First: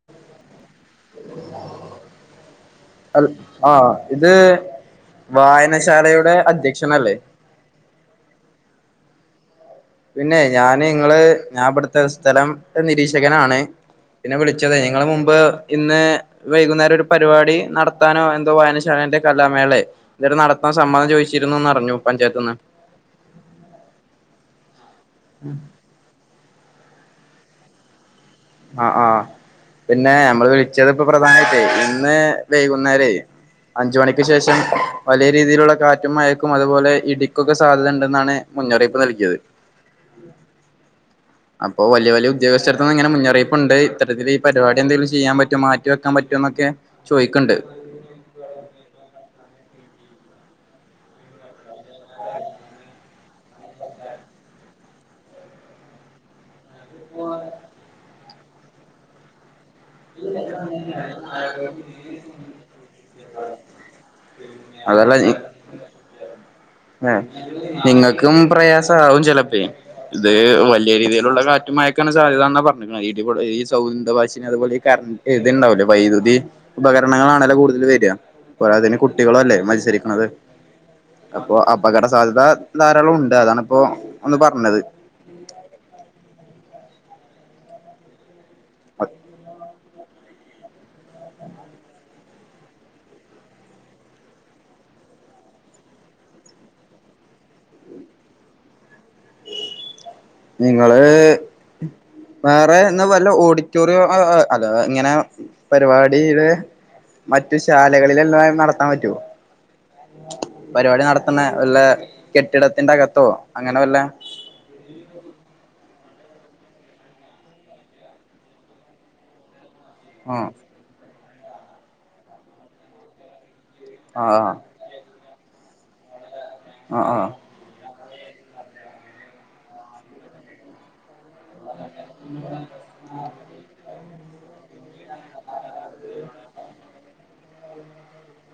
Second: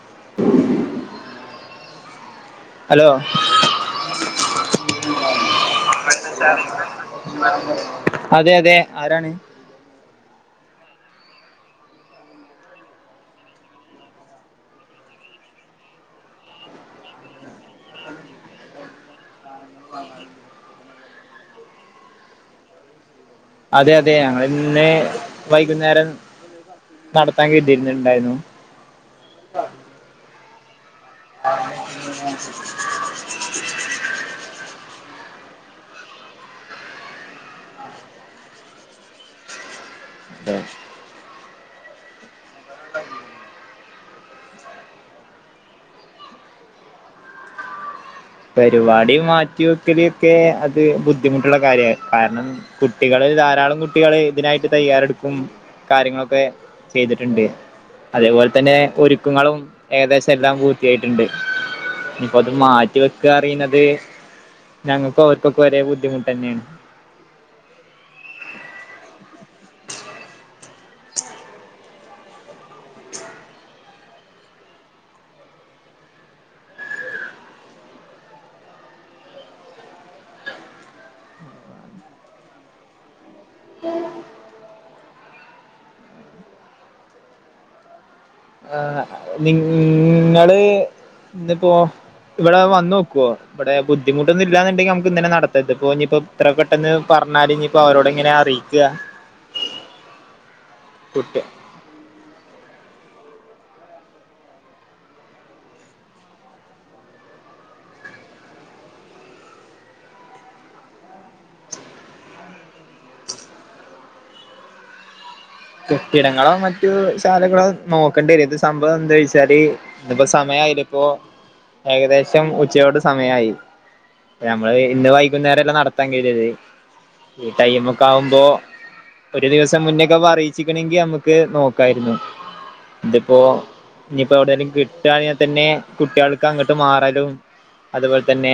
[inaudible] [inaudible] അൽ ആഹ് ഇത് വായനശാലയുടെ അധ്യക്ഷനല്ലേ അതെ അതെ ആരാണ് പിന്നെ ഞാന് ഇങ്ങള് ഞാവിടുത്തെ സ്ഥലം നിരീക്ഷകനാണ് പിന്നെ വിളിച്ചതെ നിങ്ങള് മുമ്പ് ഇന്ന് വൈകുന്നേരം ഒരു പരിപാടി നടത്താനോ എന്തോ വയനശാലേന്റെ കലാമേളെ ഇവര് നടത്താൻ സമ്മതം ചോദിച്ചിരുന്നുന്നറിഞ്ഞു പഞ്ചായത്ത്ന്ന് അതെ അതെ ഞങ്ങള്ന്ന് വൈകുന്നേരം നടത്താൻ കരുതിന്നുണ്ടായിരുന്നു ആഹ് ആഹ് പിന്നെ നമ്മള് വിളി ച്ചത്പ്പം പ്രധാനമായിട്ടേ ഇന്ന് വൈകുന്നേരെ അഞ്ച് മണി ക്ക് ശേഷം പലരീതിയില്ള്ള കാറ്റും മയക്കും അതുപോലെ ഇടിക്കുംക്കെ സാധ്യത ഉണ്ടെന്നാണ് മുന്നറിയിപ്പ് നൽകിയത് ദോ അപ്പോ വല്യ വല്യ ഉദ്യോഗസ്ഥർത്ത്ന്നങ്ങനെ മുന്ന റിയിപ്പുണ്ട് ഇത്തരത്തില് ഈ പരിപാടി എന്തേലും ചെയ്യാൻ പറ്റോ മാറ്റി വെക്കാൻ പറ്റോ ന്നൊക്കെ ചോയ്ക്ക്ണ്ട് പരിപാടി മാറ്റി വെക്കല്ക്കെ അത് ബുദ്ധിമുട്ടുള്ള കാര്യണ്‌ കാരണം കുട്ടികള് ധാരാളം കുട്ടികള് ഇതിനായിട്ട് തയ്യാറെടുക്കും കാര്യങ്ങളൊക്കെ ചെയ്ത്ട്ട്ണ്ട് അതേപോലെ തന്നെ ഒരുക്കങ്ങളും ഏകദേശം എല്ലാം പൂർത്തിയായിട്ട്ണ്ട് ഇനിപ്പോ അത് മാ തൊക്കെ അറിയുന്നത് ഞങ്ങക്കോർക്കൊക്കെ ഒരേ ബുദ്ധിമുട്ടെന്നേണ് നിങ്ങൾക്കും പ്രയാസാവും ചെലപ്പേ ഇതേ വല്യ രീതിയിലുള്ള കാറ്റുംമയക്കാണ് സാധ്യതന്നാ പറഞ്ഞിക്ക്ണ് ഈ ഇടിം കൊള്ളി ഈ സൗന്തഭാഷിണി അതുപോലെ കരൺ എയ്ത്ണ്ടാവല്ലേ വൈദ്യുതി ഉപകരണങ്ങളാണല്ലോ കൂടുതൽ വര്യ പോരാത്തേന് കുട്ടികളല്ലേ മത്സരിക്കണത് അപ്പൊ അപകട സാധ്യത ധാരാളം ഉണ്ട് അതാണിപ്പോ വന്ന് പറഞ്ഞത് ആ നിങ്ങള് ഇന്ന്പ്പോ ഇവിടെ വന്ന് നോക്ക്വൊ ഇവിടെ ബുദ്ധിമുട്ടൊന്നുംല്ലാന്നുണ്ടെങ്കി നമുക്ക് ഇന്നന്നെ നടത്താ ഇതിപ്പോ ഇത്ര പെട്ടെന്ന് പറഞ്ഞാല് ഇനിപ്പോ അവരോടെങ്ങനാ അറിയ്ക്കാ [inaudible] നിങ്ങള് വേറെ എന്നാ വല്ലൊ ഓഡിറ്റോറിയോ അഹ് അഹ് അല്ല ഇങ്ങനെ പരിപാടിടെ മറ്റു ശാലകളിലല്ലാതെ നടത്താൻ പറ്റുവോ പരിപാടി നടത്തണ വല്ല കെട്ടിടത്തിന്റെ അകത്തോ അങ്ങനെ വല്ല കെട്ടിടങ്ങളോ മറ്റു ശാലകളോ നോക്കേണ്ടി വരും ഇത് സംഭവം എന്താ വെച്ചാല് ഇന്നിപ്പൊ ആഹ് സമയായില്ലേ ഇപ്പോ ഏകദേശം ഉച്ചയോട് സമയമായി ആഹ് ഞമ്മള് ഇന്ന് വൈകുന്നേരം അല്ലെ നടത്താൻ കേറിയത് ആഹ് ആഹ് ഈ ടൈമക്കെ ആകുമ്പോ ഒരു ദിവസം മുന്നക്കെപ്പം അറിയിച്ചക്കണ്ങ്കി നമുക്ക് ക് നോക്കായിരുന്നു ഇതിപ്പോ ഇനിയിപ്പോ എവിടേലും കിട്ട്വാണെ തന്നെ കുട്ടികൾക്ക് അങ്ങട്ട് മാറലും അതുപോലെ തന്നെ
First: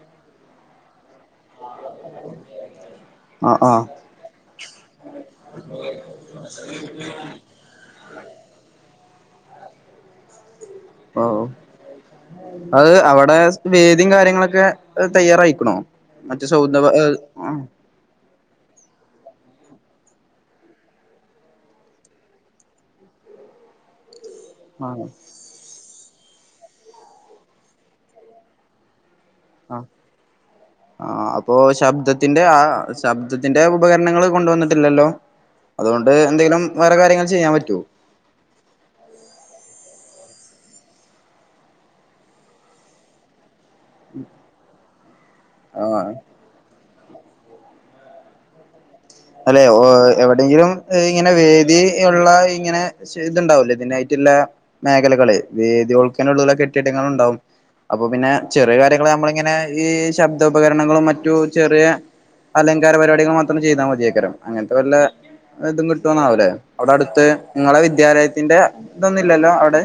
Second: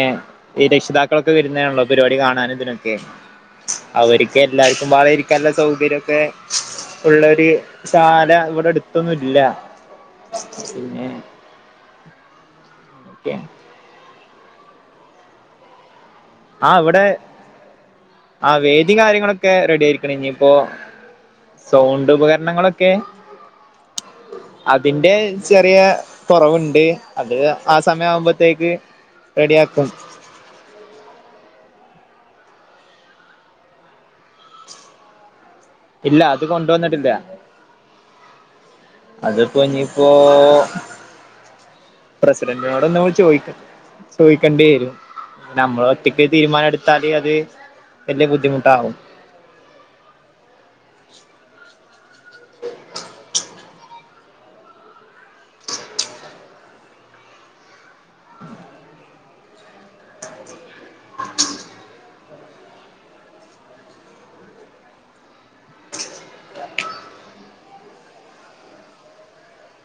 ഈ രക്ഷിതാക്കളൊക്കെ വരുന്നെയാണല്ലോ പരിപാടി കാണാന് ഇതിനൊക്കെ ആഹ് ആഹ് അവര്ക്ക് എല്ലാർക്കുംമ്പാടെ ഇരിക്കാനുള്ള സൗകര്യക്കെ ഉള്ളൊര് ശാല ഇവിടെ അടുത്തൊന്നുംല്ല പിന്നെ ഓഹ് അത് ഓക്കെ അവിടെ വേദിയും കാര്യങ്ങളൊക്കെ തയ്യാറായിക്ക്ണോ മറ്റ് [unintelligible] ആഹ് വേദിം കാര്യങ്ങളൊക്കെ റെഡി ആയിരിക്ക് ണ് ഇനിയിപ്പോ? സൗണ്ട് ഉപകരണങ്ങളൊക്കെ ആഹ് അതിന്റെ ചെറിയ കുറവുണ്ട് അത് ആ സമയാവുമ്പത്തേക്ക് ആഹ് റെഡിയാക്കും. [inaudible] ആഹ് അപ്പൊ ശബ്ദത്തിന്റെ ആ ശബ്ദത്തിന്റെ ഉപകരണങ്ങൾ കൊണ്ടുവന്നിട്ടില്ലല്ലോ? അതുകൊണ്ട് ഇല്ല അത് എന്തെലും വേറെ കാര്യങ്ങൾ കൊണ്ടുവന്നിട്ടില്ല ചെയ്യാൻ പറ്റോ? അതിപ്പോ ഇനിപ്പോ പ്രസിഡന്റിനോടൊന്ന് ചോദിക്കാട്ട് ചോയിക്കേണ്ടി വരും നമ്മള് ആഹ് ഒറ്റക്ക്. തീരുമാനം എടുത്താല് അത് വലിയ ബുദ്ധിമുട്ടാവും. അല്ലെ എവിടെയെങ്കിലും ഇങ്ങനെ വേദി ഉള്ള ഇങ്ങനെ ഇതുണ്ടാവലേ ഇതിനായിട്ടുള്ള മേഖലകളെ വേദിയോൾക്കാനുള്ളൂള കെട്ടിടങ്ങൾ ഉണ്ടാവും. അപ്പൊ പിന്നെ ചെറിയ കാര്യങ്ങൾ നമ്മളിങ്ങനെ ഈ ശബ്ദോപകരണങ്ങളും മറ്റു ചെറിയ അലങ്കാര പരിപാടികൾ മാത്രം ചെയ്താൽ മതിയ രം അങ്ങനത്തെ വല്ല ഇതും കിട്ടുന്നവൂലെ അവിടെ അടുത്ത് നിങ്ങളെ വിദ്യാലയത്തിന്റെ ഇതൊന്നുമില്ലല്ലോ അവിടെ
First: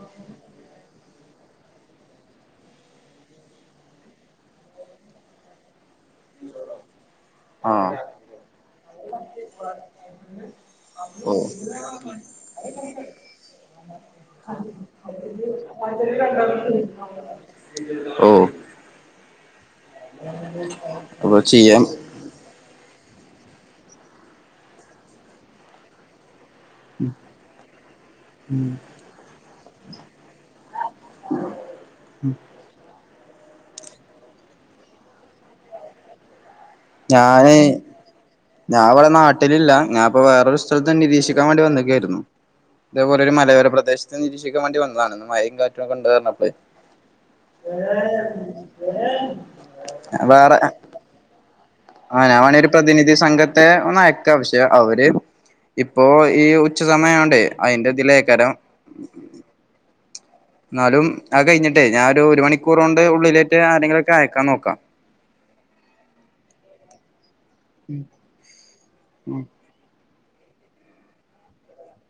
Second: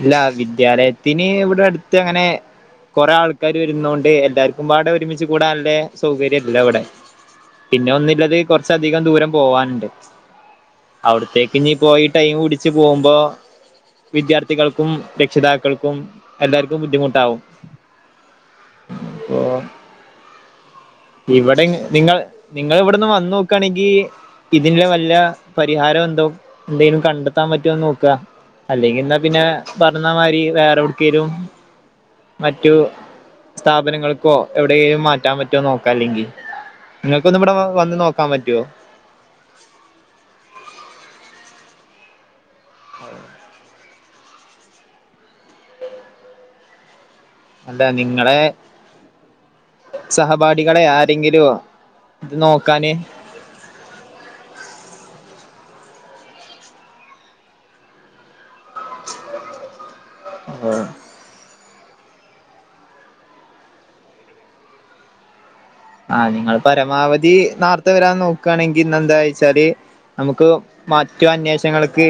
ഇല്ല വിദ്യാലയത്തിന് ഇവിടെ അടുത്ത് അങ്ങനെ കൊറേ ആൾക്കാര് വരുന്നൊണ്ട് എല്ലാർക്കും പാടെ ഒരുമിച്ച് കൂടാനില്ലേ സൗകര്യംല്ല ഇവിടെ പിന്നെ ആഹ് ഒന്നില്ലത് കൊറച്ച് അധികം ദൂരം പോവാനുണ്ട്. ഓ അവിടത്തേക്ക് ഇനി പോയി ടൈം പിടിച്ച് പോകുമ്പോ വിദ്യാർ ഥികൾക്കും രക്ഷിതാക്കൾക്കും എല്ലാർക്കും ബുദ്ധിമുട്ടാവും. അപ്പൊ ഉ ഇവിടെ നിങ്ങൾ നിങ്ങൾ ഇവിടോന്ന് വന്ന് നോക്കയാണെങ്കിൽ ഇതിന് വല്ല പരിഹാരം എന്തോ ന്തെലും കണ്ടെത്താൻ പറ്റുമോന്ന് നോക്കുക അല്ലെങ്കിൽ എന്നാ പിന്നെ പറഞ്ഞാ മാതിരി. വേറെവിടെക്കേലും മറ്റു സ്ഥാപനങ്ങൾക്കോ എവിടെലും മാറ്റാൻ പറ്റോ നോക്കാ അല്ലെങ്കിൽ നിങ്ങൾക്കൊന്ന് ഇവിടെ വന്ന് നോക്കാൻ പറ്റുവോ അവിടെ നാ ട്ടിലില്ല ഞാനിപ്പോ വേറൊരു സ്ഥലത്ത് നിരീക്ഷിക്കാൻ വേണ്ടി വന്നിക്കായിരുന്നു ഇതേപോലെ ഒരു മലയോര പ്രദേശ ത്ത് നിരീക്ഷിക്കൻ വേണ്ടി വന്നതാണ് ഇന്ന് മഴയും കാറ്റുമൊക്കെ ഉണ്ട് പറഞ്ഞപ്പോളെ അല്ല നിങ്ങളെ വേറെ സഹപാഠികളെ ആരെങ്കിലോ ആഹ് ഞാൻ വേണേ ഒരു പ്രധിനിധി സംഘത്തെ ഒന്ന് അയക്ക പക്ഷെ അവര് ഇപ്പൊ ഈ ഉച്ച സമയം ആയോണ്ടേ അതിന്റെ ഇതിലേക്കരം ആ എന്നാലും അത് കഴിഞ്ഞിട്ടേ ഞാൻ ഒരു മണിക്കൂറൊണ്ട് ഉള്ളിലേറ്റ് ആരെങ്കിലൊക്കെ അയക്കാൻ നോക്കാം ആഹ് നിങ്ങൾ പരമാവധി നാർത്തെ വരാൻ നോക്കുകയാണെങ്കിൽ ഇന്ന് ന്താ വെച്ചാല് നമുക്ക് മറ്റു അന്വേഷങ്ങൾക്ക്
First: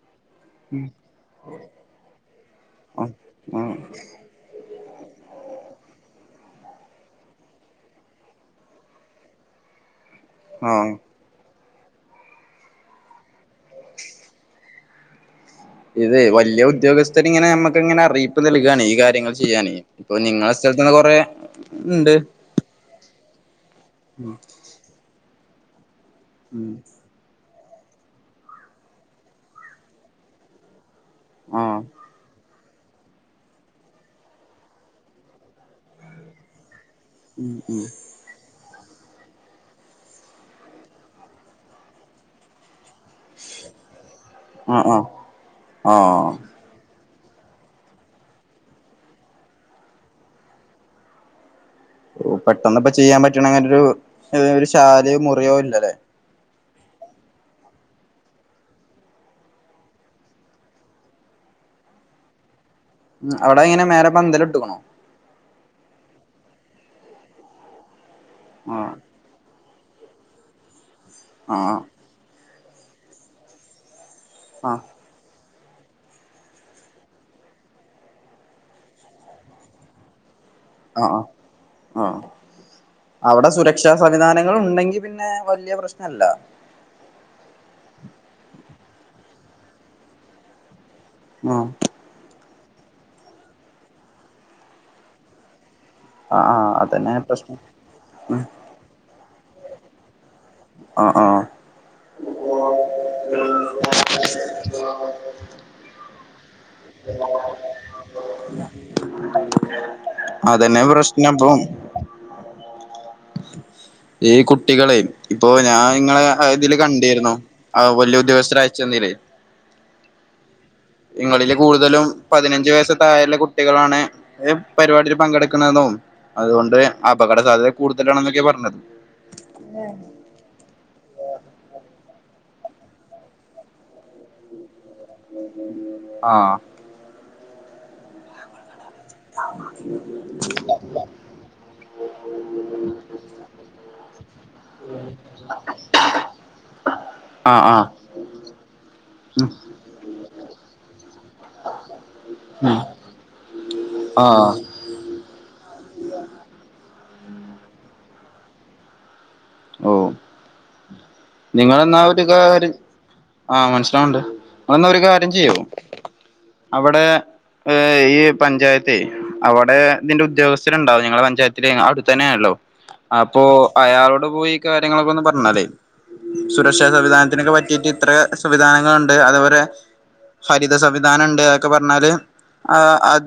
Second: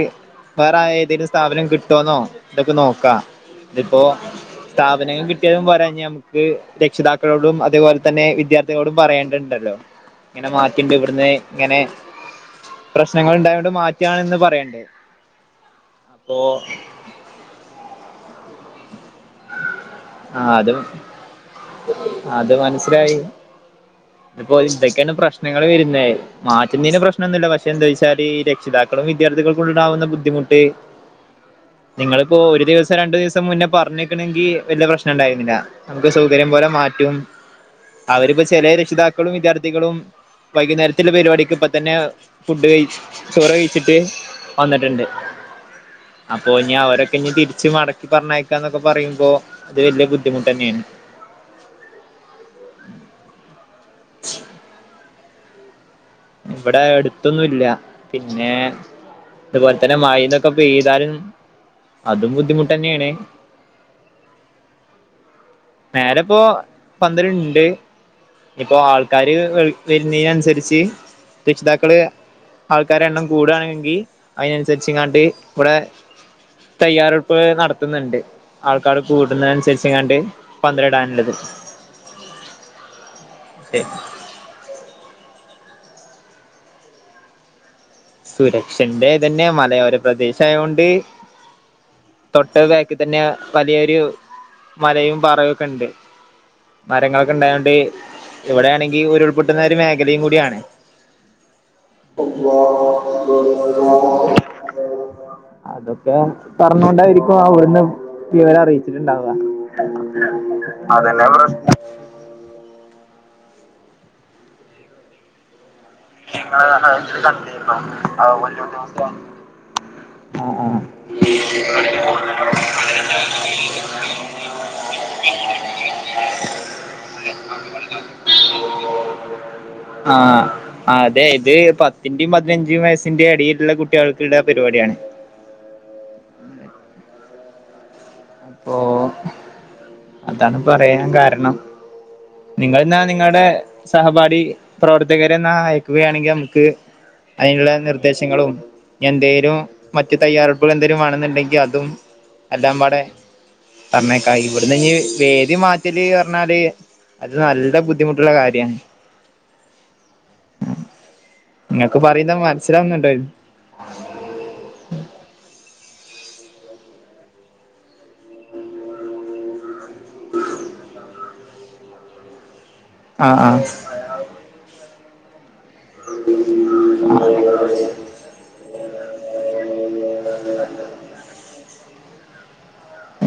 വേറെ ഏതേലും സ്ഥാപനം കിട്ടോന്നോ ഇതൊക്കെ ആഹ് നോക്കാം ആഹ് ഇതിപ്പോ സ്ഥാപനം കിട്ടിയതും പോരാ ഞമുക്ക് രക്ഷിതാക്കളോടും അതേപോലെ തന്നെ വിദ്യാർ ത്ഥികളോടും പറയണ്ടിണ്ടല്ലോ ഇങ്ങനെ മാറ്റിണ്ട് ആഹ് ഇവിടുന്ന് ഇങ്ങനെ പ്രശ്നങ്ങൾ ഉണ്ടായൊണ്ട് മാറ്റണന്ന് പറയണ്ടേ ഇത് വലിയ ഉദ്യോഗസ്ഥരിങ്ങനെ നമ്മുക്ക് ഇങ്ങനെ അറിയിപ്പ് നൽകയാണ് ഈ കാര്യങ്ങൾ ചെയ്യാന് ഇപ്പൊ നിങ്ങള ആഹ് അത് സ്ഥലത്ത്ന്ന് കൊറേ ഉണ്ട് അത് ആഹ് അപ്പോ ഇതോക്കെയാണ് പ്രശ്നങ്ങൾ വരുന്നെ ഉം മാറ്റുന്നേന് പ്രശ്ന നൊന്നുല്ല പക്ഷെ എന്താ വെച്ചാല് രക്ഷിതാക്കളും വിദ്യാർത്ഥികൾക്കും ഉണ്ടാവുന്ന ബുദ്ധിമുട്ട് ആഹ് നിങ്ങളിപ്പോ ഒരു ദിവസം രണ്ടു ദിവസം മുന്നേ പറഞ്ഞ് ട്ടണെങ്കി വല്ല്യ പ്രശ്നണ്ടായിരുന്നില്ല നമുക്ക് സൗകര്യം പോലെ മാറ്റും ഉ ഉം അവരിപ്പൊ ചെലെ രക്ഷിതാക്കളും വിദ്യാർത്ഥികളും വൈകുന്നേരത്തില്ല പരിപാടിക്ക് ഇപ്പത്തന്നെ ഫുഡ് കയ്ച് ചോറ് കയ്ച്ചിട്ട് ആഹ് വന്നിട്ടുണ്ട് ആഹ് ആഹ് അപ്പൊ ഇഞ് അവരൊക്കെഞ്ഞ് തിരി ച്ച് മടക്കി പറഞ്ഞയക്കാന്നൊക്കെ പറയുമ്പൊ ത് വല്ല്യ ബുദ്ധിമുട്ടന്നേണ് ഓ പെട്ടെന്ന്പ്പൊ ചെയ്യാൻ പറ്റണങ്ങനൊരു ഇതിനൊരു ശാലോ മുറിയോ ഇല്ലലേ ഇവിടെ അടുത്തൊന്നുംല്ല പിന്നെ ഇതുപോലെ തന്നെ മഴെ തൊക്കെ പെയ്താലും അതും ബുദ്ധിമുട്ടന്നേണ് അവടങ്ങെ നെ മേലെ പന്തല്ട്ട്ക്ക്‌ണോ മേലെപ്പൊ പന്തല്ണ്ട് ഇപ്പൊ ആഹ് ആൾ ക്കാര് വരുന്നിനനു സരിച്ച് ആഹ് രക്ഷിതാക്കള് ആൾക്കാരെ എണ്ണം കൂടുആണെങ്കി ആഹ് അയിനനുസരിച്ച്ങ്ങാണ്ട് ഇവിടെ തയ്യാറെടുപ്പ് നടത്തുന്നുണ്ട് ആൾക്കാട് കൂടുന്നനുസരിച്ച് ങ്ങാണ്ട് അ ആ ആ അവിടെ പക്ഷെ സുരക്ഷാ സംവിധാനങ്ങളുണ്ടെങ്കി പിന്നെ വല്ല്യ പ്രശ്നല്ല സുരക്ഷന്റെ തന്നെ മലയോര പ്രദേശ ആയോണ്ട് ആ തൊട്ടത് ബാക്കി തന്നെ വലിയൊരു മലയും പാറയും ഒക്കെ ഉണ്ട് ആഹ് ആഹ് അതന്നെ പ്രശ്നം മരങ്ങളൊക്കെണ്ടായോണ്ട് ഇവിടെയാണെങ്കി ഉരുൾപൊട്ടുന്ന ഒരു മേഖലയും കൂടിയാണ് അ ആ അതൊക്കെ പറഞ്ഞോണ്ടായിരിക്കും അവിടുന്ന് വിവരം അറിയിച്ചിട്ടുണ്ടാവ അതന്നെ പ്രശ്നപ്പൊ ഈ കുട്ടികളെ ഇപ്പൊ ഞായിങ്ങളെ നിങ്ങള് അഹ്തില് അതില് കണ്ടിരുന്നു കണ്ടിരുന്നോ അഹ് വല്ല്യ ഉദ്യോഗസ്ഥര് വലിയ അയച്ചന്നീല് ഉദ്യോഗസ്ഥൻ അ ആ ഇങ്ങളില് കൂടുതലും പതിനഞ്ച് വയസ്സ് തായുള്ള കുട്ടികളാണ് പരിപാടീല് പങ്കെടുക്കണ്ന്നും അതുകൊണ്ട് അപകട സാധ്യത കൂടുതലാണെന്നൊക്കെ പറഞ്ഞത് ആ ആ അതെ ഇത് പത്തിന്റീം പതിനഞ്ച് വയസ്സിന്റെ എടീലുള്ള കുട്ടികൾക്ക്ള്ള പരിപാടിയാണ് ആ പ്പൊ അതാണ് പറയാനും കാരണം നിങ്ങൾെന്നാ നിങ്ങളുടെ സഹപാഠി പ്രവർത്തകരെ ന്നാ അയക്കുകയാണെങ്കി നമുക്ക് ആഹ് അയിനുള്ള ആഹ് നിർദ്ദേശങ്ങളും ഉം എന്തേലും മറ്റു തയ്യാറെടുപ്പുകൾ എന്തെങ്കിലും വേണെന്നുണ്ടെ ങ്കി അതും എല്ലാം ഉം പാടെ പറഞ്ഞയക്ക ആഹ് ഇവിടുന്ന് ഞ്ഞി വേദി മാ റ്റല് പറഞ്ഞാല് അത് നല്ല ബുദ്ധിമുട്ടുള്ള കാര്യാ ഓ നിങ്ങക്ക് നിങ്ങളെന്നാ ഒരു പറയുന്ന കാര്യ മനസ്സിലാവുന്നുണ്ടോ ആ മനസ്സിലാവണ്ട് അഹ് ന്നാ ഒരു കാര്യം ചിയ്യോ അവടെ ഏ ഈ പഞ്ചായത്തേ അവടെ ഇതിന്റെ ഉദ്യോഗസ്ഥനുണ്ടാവും ഞങ്ങളെ പഞ്ചായത്തില് അവുട്ത്തന്നെ ആണല്ലോ അപ്പൊ ആഹ് അയാളോട് പോയി ഈ കാര്യങ്ങളൊക്കെ ഒന്ന് പറഞ്ഞാലെ സുരക്ഷാ സംവിധാനത്തിനൊക്കെ പറ്റിയിട്ട് ഇത്രേ സംവിധാനങ്ങളുണ്ട് അതേപോലെ ഹരിത സംവിധാനണ്ട് അതൊക്കെ പറഞ്ഞാല് ആ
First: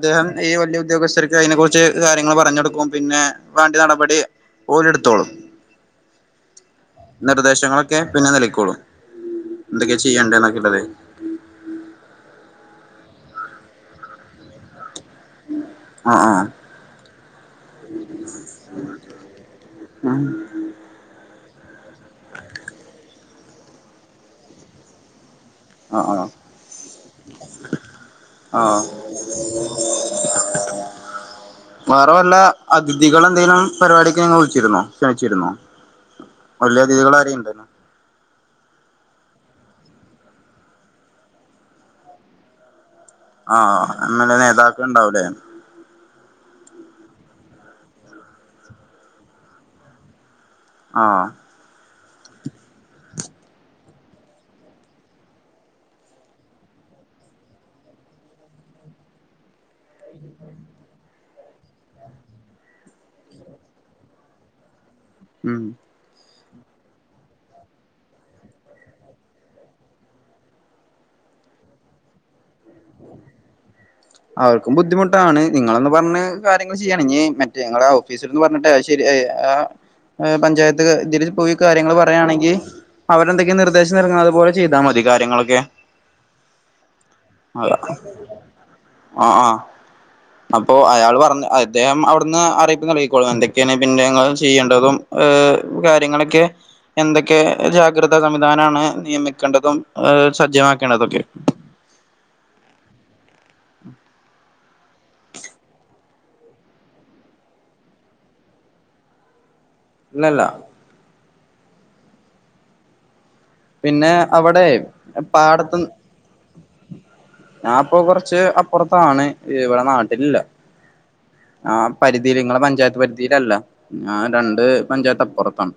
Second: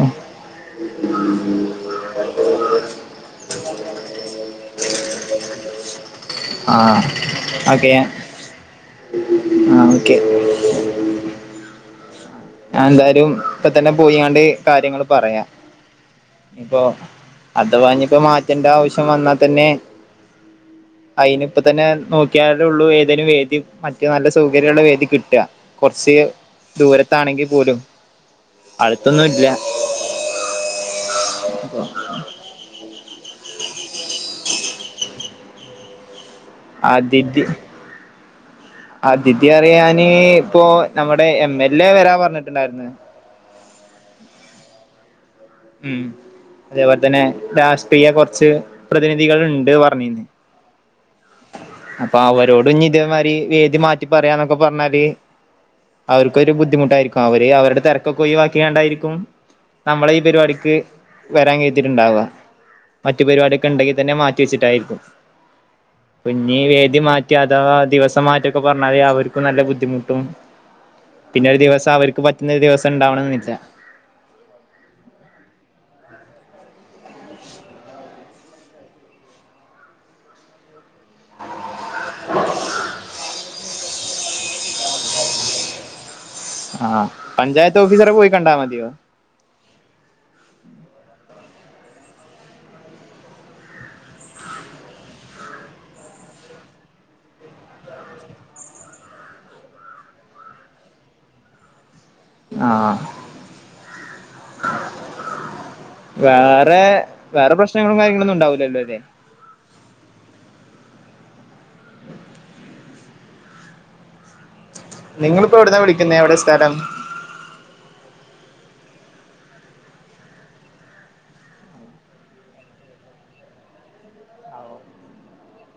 ആഹ് ഈ വല്ല്യ ഉദ്യോഗസ്ഥർക്ക് അതിനെ കുറിച്ച് കാര്യങ്ങള് പറഞ്ഞൊടുക്കും പിന്നെ വേണ്ട നടപടി ഓല്ട്ത്തോളും [inaudible] ആഹ് ഓക്കെ നിർദേശങ്ങളൊക്കെ പിന്നെ നൽകിക്കോളും ആഹ് എന്തൊക്കെ ഓക്കെ ചെയ്യേണ്ടെന്നൊക്കെള്ളത് ഞാനെന്തായാലും ഇപ്പൊ തന്നെ പോയിങ്ങാണ്ട് കാര്യങ്ങള് പറയാം ആ ആ ഇപ്പൊ അഥവാ ഇനിപ്പോ മാറ്റണ്ട ആവശ്യം വന്നാ തന്നെ അയിനിപ്പൊ തന്നെ നോക്കിയാലൊള്ളൂ ഏതേലും വേദി മറ്റു നല്ല സൗകര്യമുള്ള വേദി കിട്ട ആ കുറച്ച് ആ ദൂരത്താണെങ്കിൽ പോലും അടുത്തൊന്നും ഇല്ല മാറൊല്ല അതിഥികൾ എന്തങ്കലും പരിപാടിക്ക് ഞൾ വിളിച്ചിരോ ക്ഷണിച്ചിരുന്നോ വലിയ അതിഥികൾ ആരെയും അതിഥി ഉണ്ടല്ലോ അതിഥി അറിയാന് ഇപ്പൊ നമ്മുടെ എം എൽ എ വരാ പറഞ്ഞിട്ടുണ്ടായിരുന്ന് ആഹ് എം എൽ എ നേതാക്കൾ ഉണ്ടാവുലേ ഉം അതേപോലെ തന്നെ രാഷ്ട്രീയ കുറച്ച് പ്രതിനിധികൾ ഇണ്ട് പറഞ്ഞിന്ന് ആഹ് അപ്പൊ അവരോടും ഇതേമാതിരി വേദി മാറ്റി പറയാന്നൊക്കെ പറഞ്ഞാല് അവർക്കൊരു ബുദ്ധിമുട്ടായിരിക്കും അവര് അവരുടെ തിരക്കൊക്കെ ഒയിവാക്കിയാണ്ടായിരിക്കും നമ്മളെ ഈ പരിപാടിക്ക് വരാൻ ഏറ്റിട്ട്ണ്ടാവ മറ്റ പരിപാടിയൊക്കെ ഇണ്ടെിൽ തന്നെ മാറ്റിവെച്ചിട്ടായിരിക്കും ഉം പ്പൊഞ്ഞി വേദി മാറ്റി അഥവാ ദിവസം മാറ്റിയൊക്കെ പറഞ്ഞാല് അവർക്കും നല്ല ബുദ്ധിമുട്ടും പിന്നെ ഒരു ദിവസം അവർക്ക് പറ്റുന്ന ഒരു ദിവസം ഉണ്ടാവണന്നില്ല അവർക്കും ബുദ്ധിമുട്ടാണ് നിങ്ങളൊന്ന് പറഞ്ഞ് കാര്യങ്ങൾ ചെയ്യണെങ്ങി മറ്റേ ഞങ്ങളുടെ ഓഫീസി ഒന്ന് പറഞ്ഞിട്ടെ ശരി ആ പഞ്ചായത്ത് ഇതിൽ പോയി കാര്യങ്ങൾ പറയയാണെങ്കിൽ അവരെ എന്തൊങ്കിലും നിർദ്ദേശം നൽങ്ങുന്നത് അതുപോലെ ചെയ്താ മതി കാര്യങ്ങളൊക്കെ ആഹ് പഞ്ചായത്ത് ഓഫീസറെ പോയി കണ്ടാൽ മതിയോ ആഹ്‌ ആഹ്‌. അപ്പോ അയാൾ പറഞ്ഞ അദ്ദേഹം അവിടുന്ന് അറിയിപ്പ് നൽകിക്കോളും എന്തൊക്കെയാണ് പിന്നെങ്ങൾ ചെയ്യേണ്ടതും ഏഹ് കാര്യങ്ങളൊക്കെ എന്തൊക്കെ ജാഗ്രതാ സംവിധാനമാണ് നിയമിക്കേണ്ടതും സജ്ജമാക്കേണ്ടതൊക്കെ ആഹ് [inaudible] വേറെ വേറെ പ്രശ്നങ്ങളും കാര്യങ്ങളൊന്നും ഉണ്ടാവൂല്ലല്ലോ ല്ലേ ല്ലല്ല പിന്നേ അവ്ടേ നിങ്ങളിപ്പോ എവിടുന്നാ വിളിക്കുന്നേ എവിടെയാ സ്ഥലം ഞാൻ ഇപ്പൊ കൊറച്ച് അപ്പുറത്താണ് ഇവിടെ നാട്ടിലില്ല ആ പരിധിയിൽ നിങ്ങളെ പഞ്ചായത്ത് പരിധിയിലല്ല ഞാൻ രണ്ട് പഞ്ചായത്ത് അപ്പുറത്താണ്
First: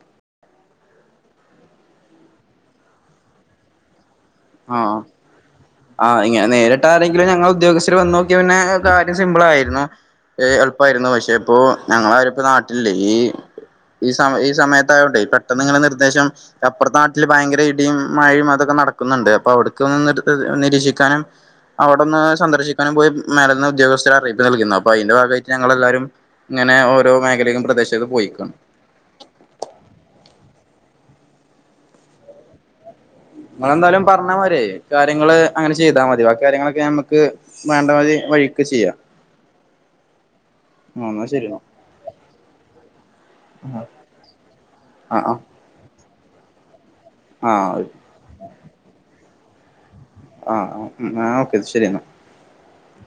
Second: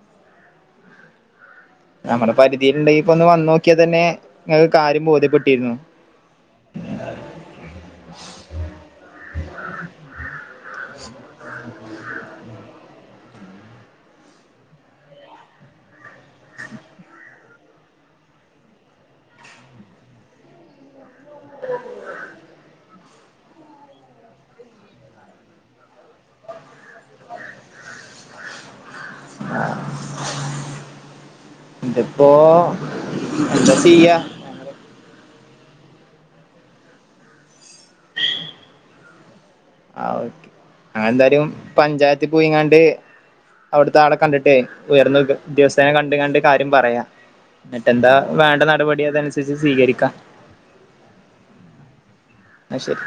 നമ്മുടെ പരിധിയിൽ ഉണ്ടെങ്കി ഇപ്പൊ ഒന്ന് വന്നു നോക്കിയാ തന്നെ നിങ്ങക്ക് ആഹ് കാര്യം ബോധ്യപ്പെട്ടിരുന്നു ആഹ് ഇങ്ങനെ നേരിട്ട് ആരെങ്കിലും ഞങ്ങള് ഉദ്യോഗസ്ഥർ വന്ന് നോക്കിയാ പിന്നെ കാര്യം സിംമ്പിൾ ആയിരുന്നു ഏഹ് എളുപ്പായിരുന്നു പക്ഷെ ഇപ്പോ ഞങ്ങളാരുപ്പോ നാട്ടിലില്ലേ ഈ ഈ സമ ഈ സമയത്തായോണ്ടെ പെട്ടെന്ന് ഇങ്ങനെ നിർദ്ദേശം അപ്പുറത്തെ നാട്ടില് ഭയങ്കര ഇടിയും മഴയും അതൊക്കെ നട ക്കുന്നുണ്ട് അപ്പ അവിടക്കും ഒന്നെടുത്ത് നിരീക്ഷിക്കാനും അവിടൊന്ന് സന്ദർശിക്കാനും പോയി മേലന്ന് ഉദ്യോഗസ്ഥര് അറിയിപ്പ് നൽകിന്നു അപ്പ അതിന്റെ ഭാഗായിട്ട് ഞങ്ങളെല്ലാരും ഇങ്ങനെ ഓരോ മേഖലയിലും പ്രദേശൊക്കെ പോയിക്കണ് ആഹ് തിപ്പോ നിങ്ങളെന്തായാലും പറഞ്ഞാ വരേ കാര്യങ്ങള് അങ്ങനെ ചെയ്താ മതി ബാക്കി കാര്യങ്ങളൊക്കെ നമുക്ക് വേണ്ടമാതി വഴിക്ക് ചെയ്യാം ആ ഓക്കെ ആഹ് എന്നാ ഞങ്ങളെന്താലും ശരി എന്നാ പഞ്ചായത്തി പോയിങ്ങാണ്ട് അവിടുത്തെ ആളെ കണ്ടിട്ടേ ഉയർന്ന ആഹ് ആഹ് ഉദ്യോ ഉദ്യോഗസ് നെ കണ്ട് കണ്ട് കാര്യം പറയാ ആഹ് എന്നിട്ടെന്താ വേണ്ട നടപടി അതനുസരിച്ച് സ്വീകരിക്കാ ആഹ് -ആഹ് ഉം ഓക്കെ ശരി അന്നാ അഹ് ശരി